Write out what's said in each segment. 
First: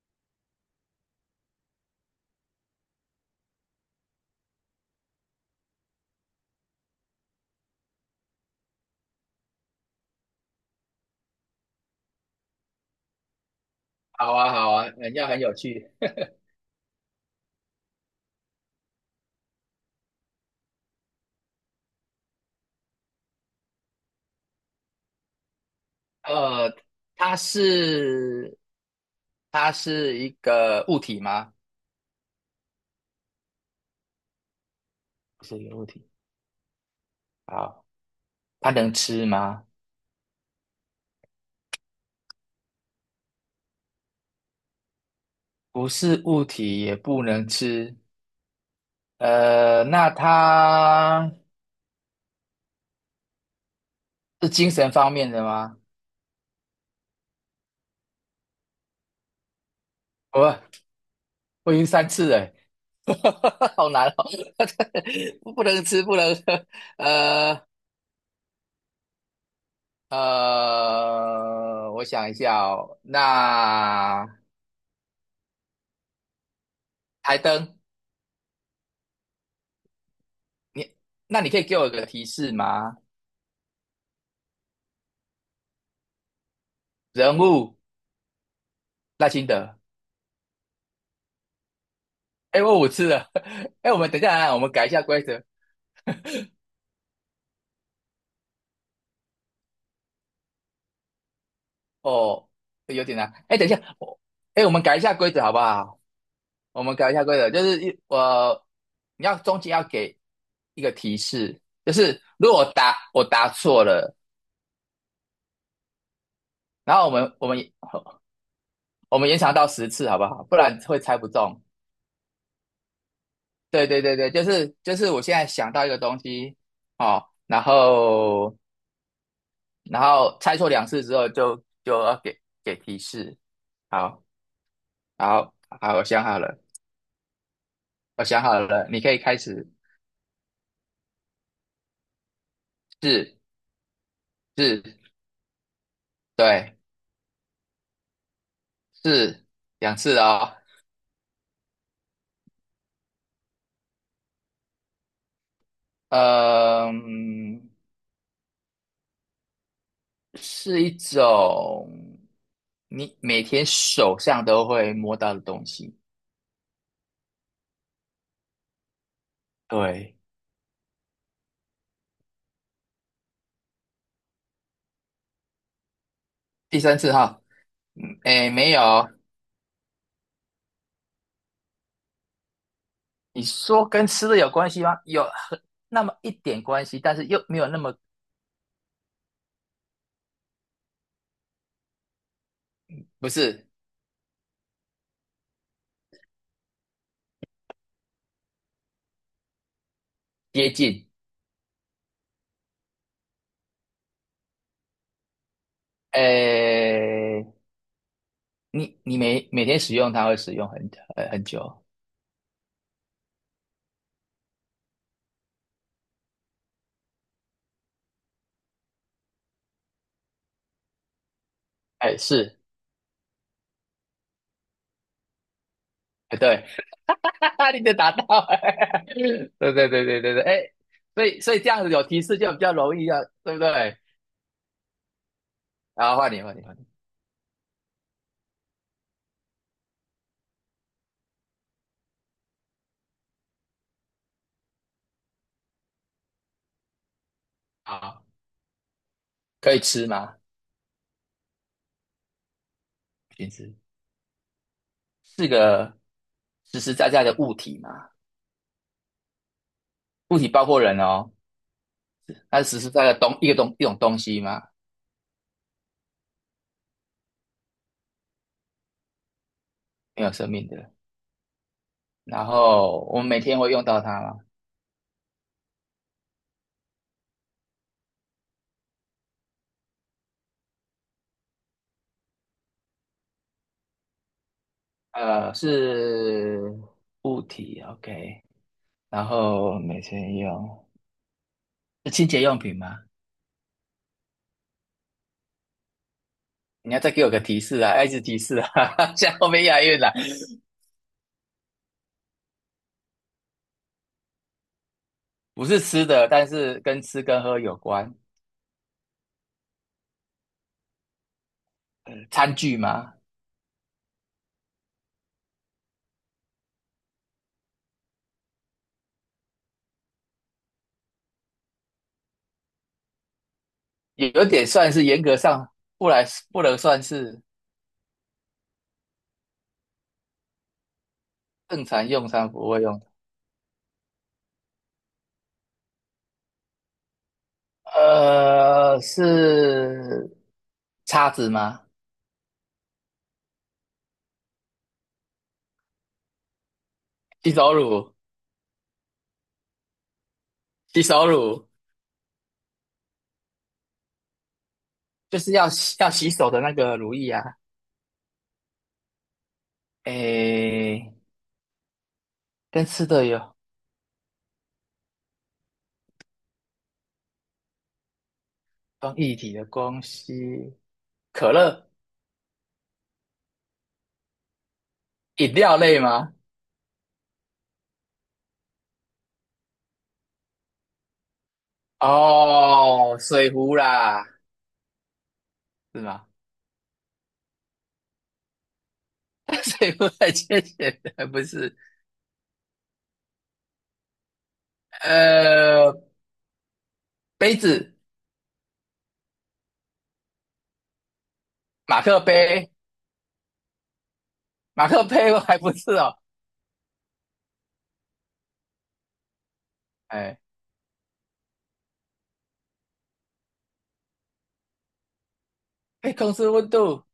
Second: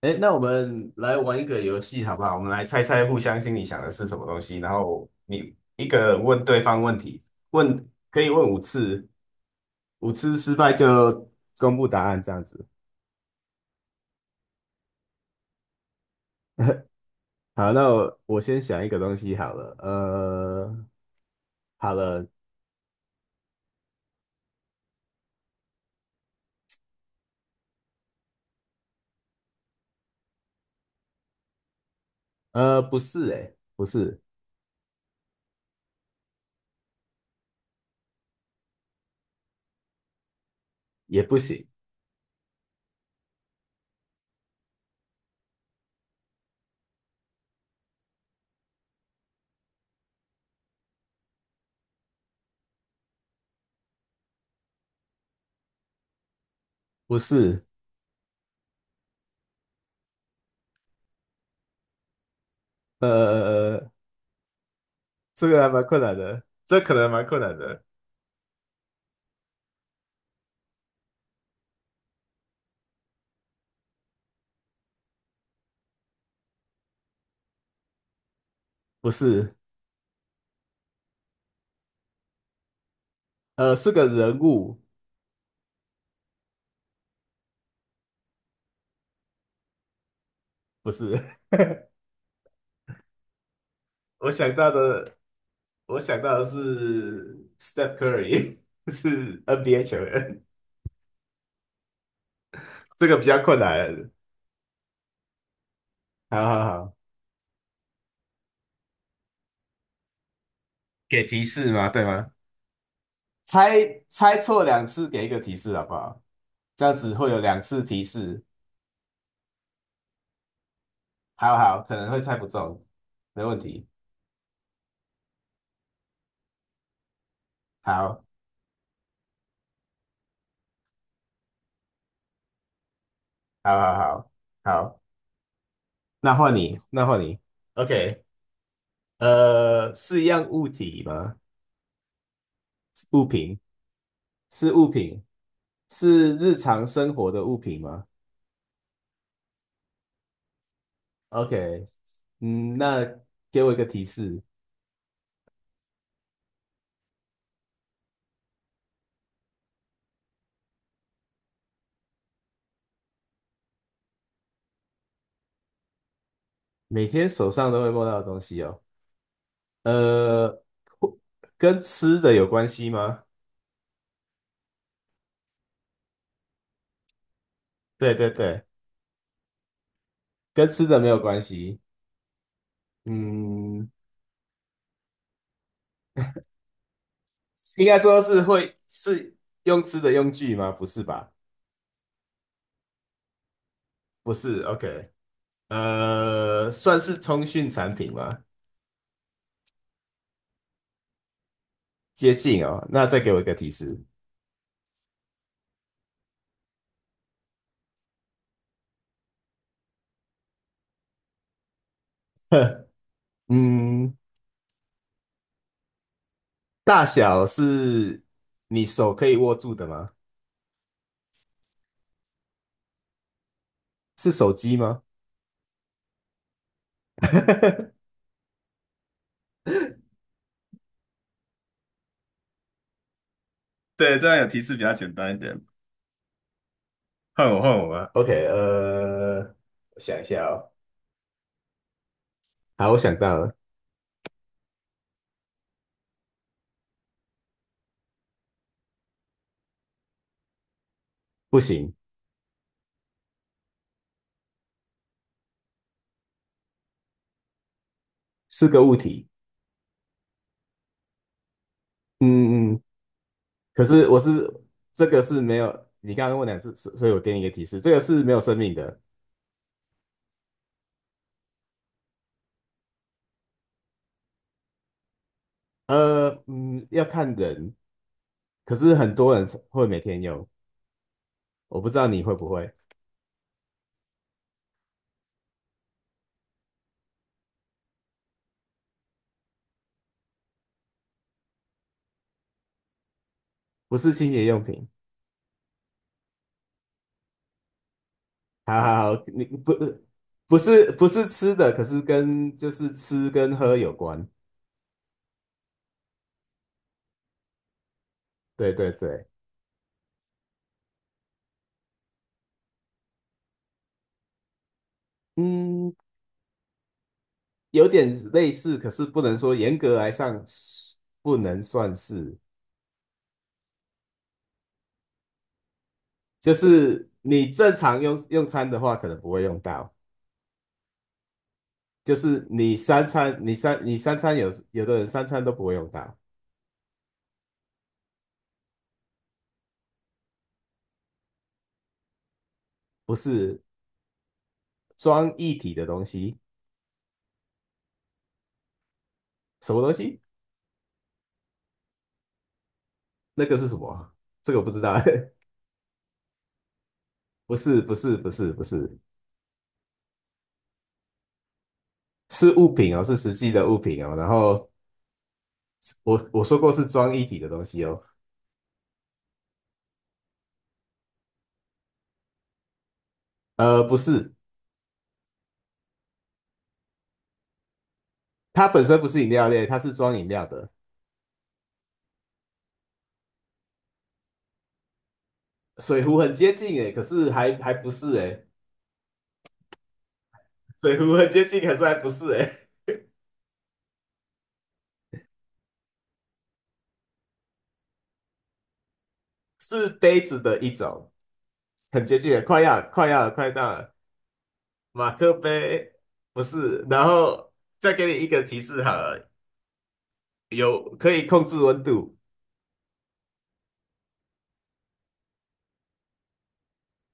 哎，那我们来玩一个游戏好不好？我们来猜猜互相心里想的是什么东西，然后你一个人问对方问题，问可以问五次，五次失败就公布答案这样子。好啊，好啊，人家很有趣。好，那我先想一个东西好了，好了，呃，它是它是一个物体吗？不是、欸，哎，不是，不是一个物体。好，它能吃吗？也不行，不是物体，也不能吃。那它是精神方面的吗？不是，我我已经三次了欸。好呃，难哦，这 个不还蛮能困吃，难不能的，喝。这可能蛮困难呃的，我想一下哦，那台灯。不是，你那你可以给我一个提示吗？是个人物，人物赖清德，不是，哎，我五次了。哎，我们 等一我下想啊，我到们改一下的。规则我想到的是 Steph Curry，是 NBA 球员，哦。有这个点比难，较哎，困等一下，难。我，哎，我们改一下规则好不好？好好我们好，改一下规则，就是你要中间要给一个提给提示，示吗？就对是吗？如果我答猜错了，猜错两次，给一个提示好不好？这样然后子会有两次提示。我们延长到十次好不好？不然会猜不好中。好，可能会猜不中，没问题。对对对对，就是我现在想到一个东西哦，然好，后然后猜错两次之后就要给提示。好好好，好好，好，好，我想那好换了，你，那换你。OK，我想好了，你可以开始。是一样物体吗？物是，品，是是，物品，是日对，常生活的物品吗？是两次哦。OK，嗯，那给我一个提示，嗯，是一种你每天手上都会摸到的东西。每天手上都会摸到的东西哦，对，呃，或跟吃的有关系吗？第三次哈，对嗯，对诶，对，没有，跟吃的没有关系，你说嗯，跟吃的有关系吗？有很那么一点关系，但是又没有那应么，该说是会是用吃的用具吗？不是吧？不是，不是，OK，算是通讯产品吗？接近。接近哦，那再给我一个提示，诶，你每天使用它会使用很很久，嗯，大小是你手可以握住的吗？哎，是，是手机吗？哎，对。哈哈，你就达到了。对对对对对对，哎，所以这样子有提示就比较容易啊，对不对？对，这样有提示比较简单一点。然后换你换你换你。换我，换我吧。OK，我想一下哦。好，我想到了，好，可以吃吗？不行，不行吃，是个实实在在的物体嘛，是个物体。物体包括人哦，它是嗯实嗯，实在在的东一个东可一种是我东西是嘛，这个是没有，你刚刚问两次，所以我给你一个提示，这个是没有生命的。没有生命的，然后我们每天会用到它嘛。嗯，要看人，可是很多人会每天用，我不知道你会不会，呃，是物体，OK。然后每天用是清洁用品吗？不是清洁用品。你要再给我个提示啊，要一直提示好啊。好好，现在你后面不押韵了，不是不是吃的，可是跟就是吃跟喝有关。不是吃的，但是跟吃跟喝有关，对对对，餐具吗？嗯，有点类似，可是不能说严格来上不能算是，有有点算是严格上不来，就不能算是是，你正常用餐的话，可能不会用到，正常就用是餐不你会用。三餐，你三餐有有的人三餐都不会用到，呃，是叉子吗？不是装一体的东西，洗手乳，什么东西？洗手乳那个是什么啊，这个我不知道，就是要洗洗手的那个乳液啊。不是不是不是不是，诶，是物跟品哦，吃是的实际有的物品哦。然后我说过是装一体的东西哦，关一体的东西，可乐。不是，饮料类吗？它本身不是饮料类，它是装饮料的。哦，水壶啦。是水壶吗？很接近诶，可是还不是诶，水壶很浅水显壶的，很不接近，可是？是还不是诶，呃，杯子，是杯子的一种，马很接克近了，快杯。要了快要了快到了马克马克杯我还不是杯哦。不是，然后再给你一个提示好了，哎，有可以控制温度，哎，控制温度，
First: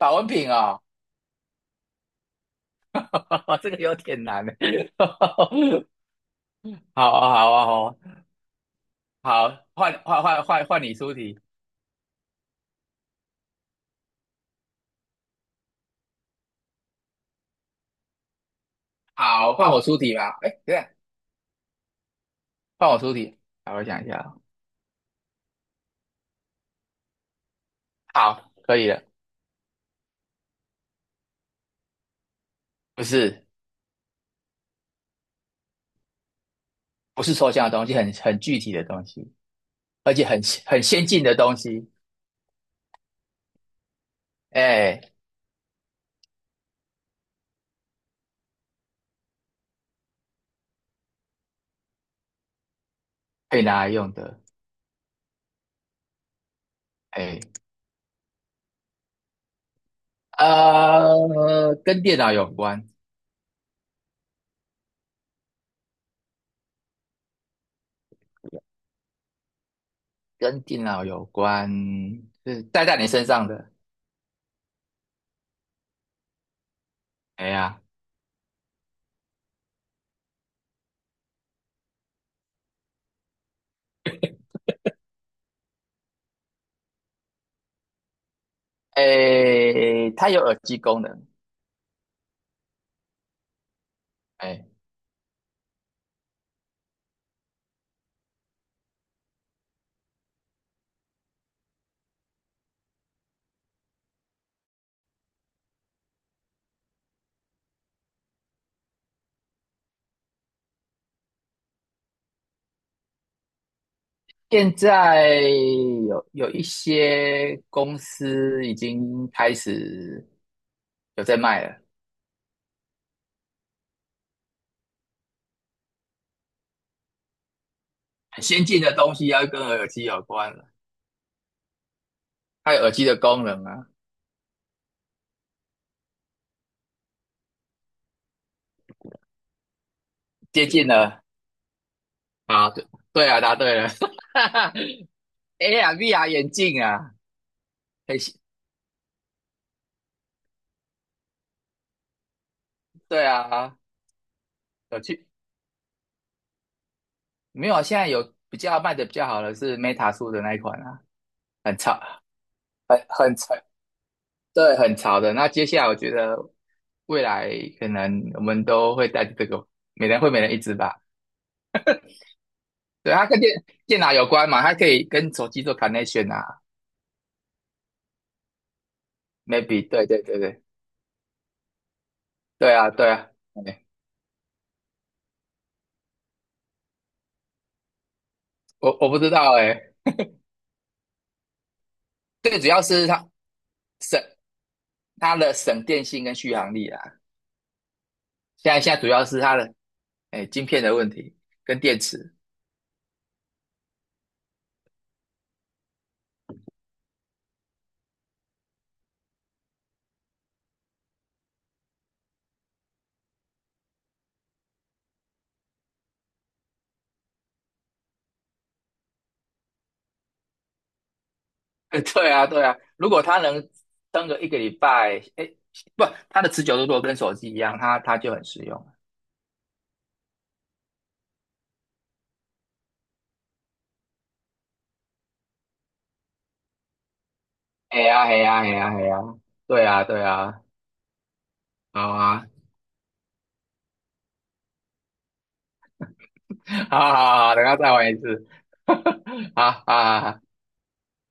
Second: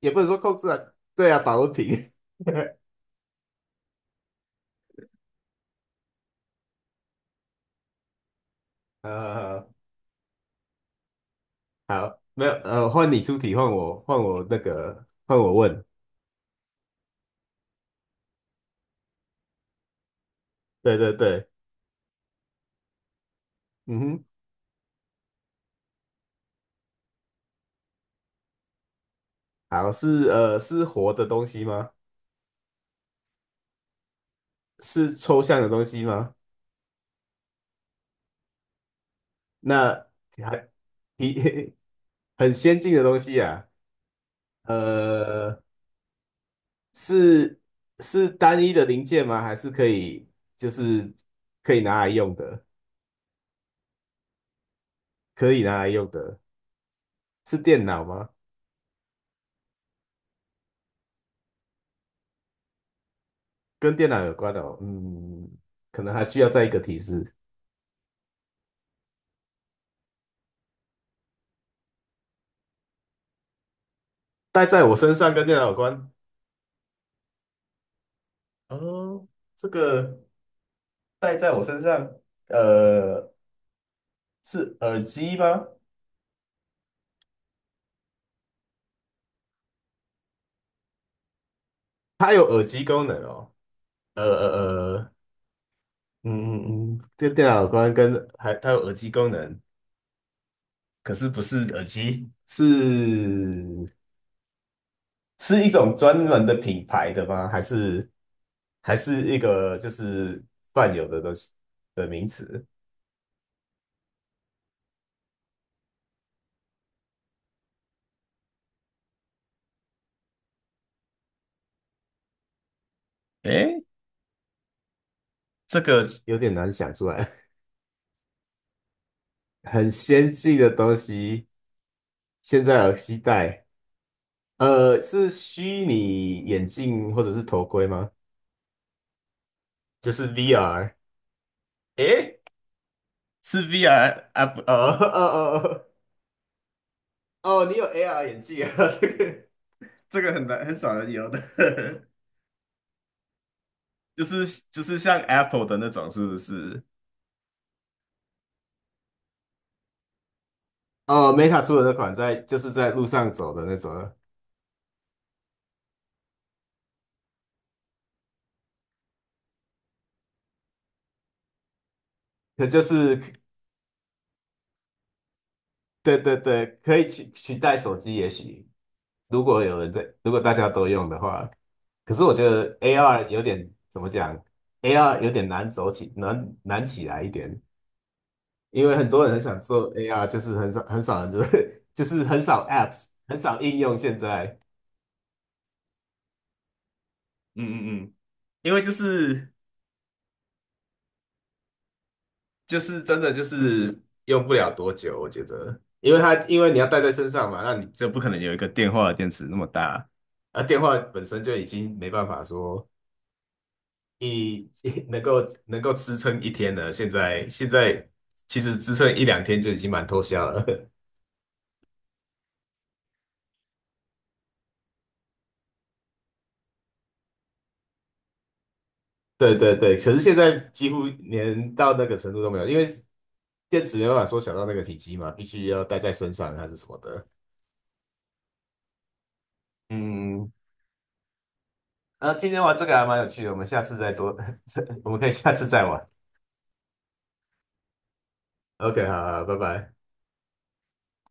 也不能温说瓶控制啊，哦。对啊，保温瓶，这个有点难欸。好啊，好啊，好啊，好，呃，换换换换换你出题。好，没有，换你出题，换我，换我那个，换我问，好，换我出题吧。哎，对啊，对对对，换我出题。好，我嗯想一下哼，哦。好，可以了。好，是是活的东西吗？不是，是抽象的东西吗？不是抽象的东西，很具体的东西。那而且还很先进的东提 西。很先进的东西啊，哎，呃，是是单一的零件吗？还是可以就是可以拿来用的？可以拿来用的。可以拿来用的哎，是电脑吗？呃，跟电脑有关，跟电脑有关的哦，嗯，可能还需要再一个提示。跟电脑有关，是戴在你身上的。戴在我身上跟电脑有关哎呀，哦，这个戴在我身上，呃，是耳机吗？哎，它有耳机功能。它有耳机功能哦，呃哎，呃呃嗯嗯嗯，这电脑光跟还它有耳机功能，可是不是耳机，是一种专门的品牌的吗？还是还是一个就是泛有的东西的名词？现在有有一些公司已经开始有在卖了，诶，这个有点难想出来，很先进的东西要跟 耳很机有先关进了，的东西，现它有在耳耳机的机功能待。啊。是虚拟眼镜或者是头盔吗？就是 接近 VR。了，诶啊，对，对啊，答是 对了。VR 啊哈不哦 哈。哦哦，AR、VR 眼镜啊，哦，你有 很 AR 新眼镜啊？这个这个很难很少人有的，对啊，就是有像 趣。Apple 的那种，是不是？没有啊？现在有比较卖的比较好的是 Meta 出的那一款啊，哦，Meta 出很的那潮，款在就是在路上很走潮，的那种啊，对，很潮的。那接下来我觉得未来可能我们都会带着这个，每人会每人一只吧。可就对，是它跟电脑有关嘛，它可以跟手机做 对 connection 对啊对，可以取代手机，也许如果有，maybe，人在，对对如果对大对，家都用的话，可是我觉对得 啊对 AR 啊，有点哎，怎么讲，AR 有点难走起，难起来一点，因为我很我不多知人很道想哎、做 AR，很少人就是 就是很最少 主要 apps，是它很少应用现省在。它的省电性跟续航力啊。嗯嗯嗯，因现在为就现在主要是是它的，哎，晶片的问题跟电池。就是真的就是用不了多久，我觉得，因为你要带在身上嘛，那你就不可能有一个电话的电池那么大，而电话本身就已经没办法说一 能够支撑1天了，现在其实支撑1两天就已经蛮脱销了。对啊，对啊，如果它能撑个一个礼拜，哎，不，它的持久度如果跟手机一样，它就很实用。对对对，可是现在几乎连到那个程度都没有，因为电池没办法缩小到那个体积嘛，必须要带在身上还是什么的。哎呀，哎呀，哎呀，哎呀，对啊，对嗯，嗯嗯啊，好啊，啊。今 天玩这个还蛮有趣的，我们下次再多，我们可以下次再玩。好好好，等下再玩一次。OK，好好，拜哈拜。哈。好，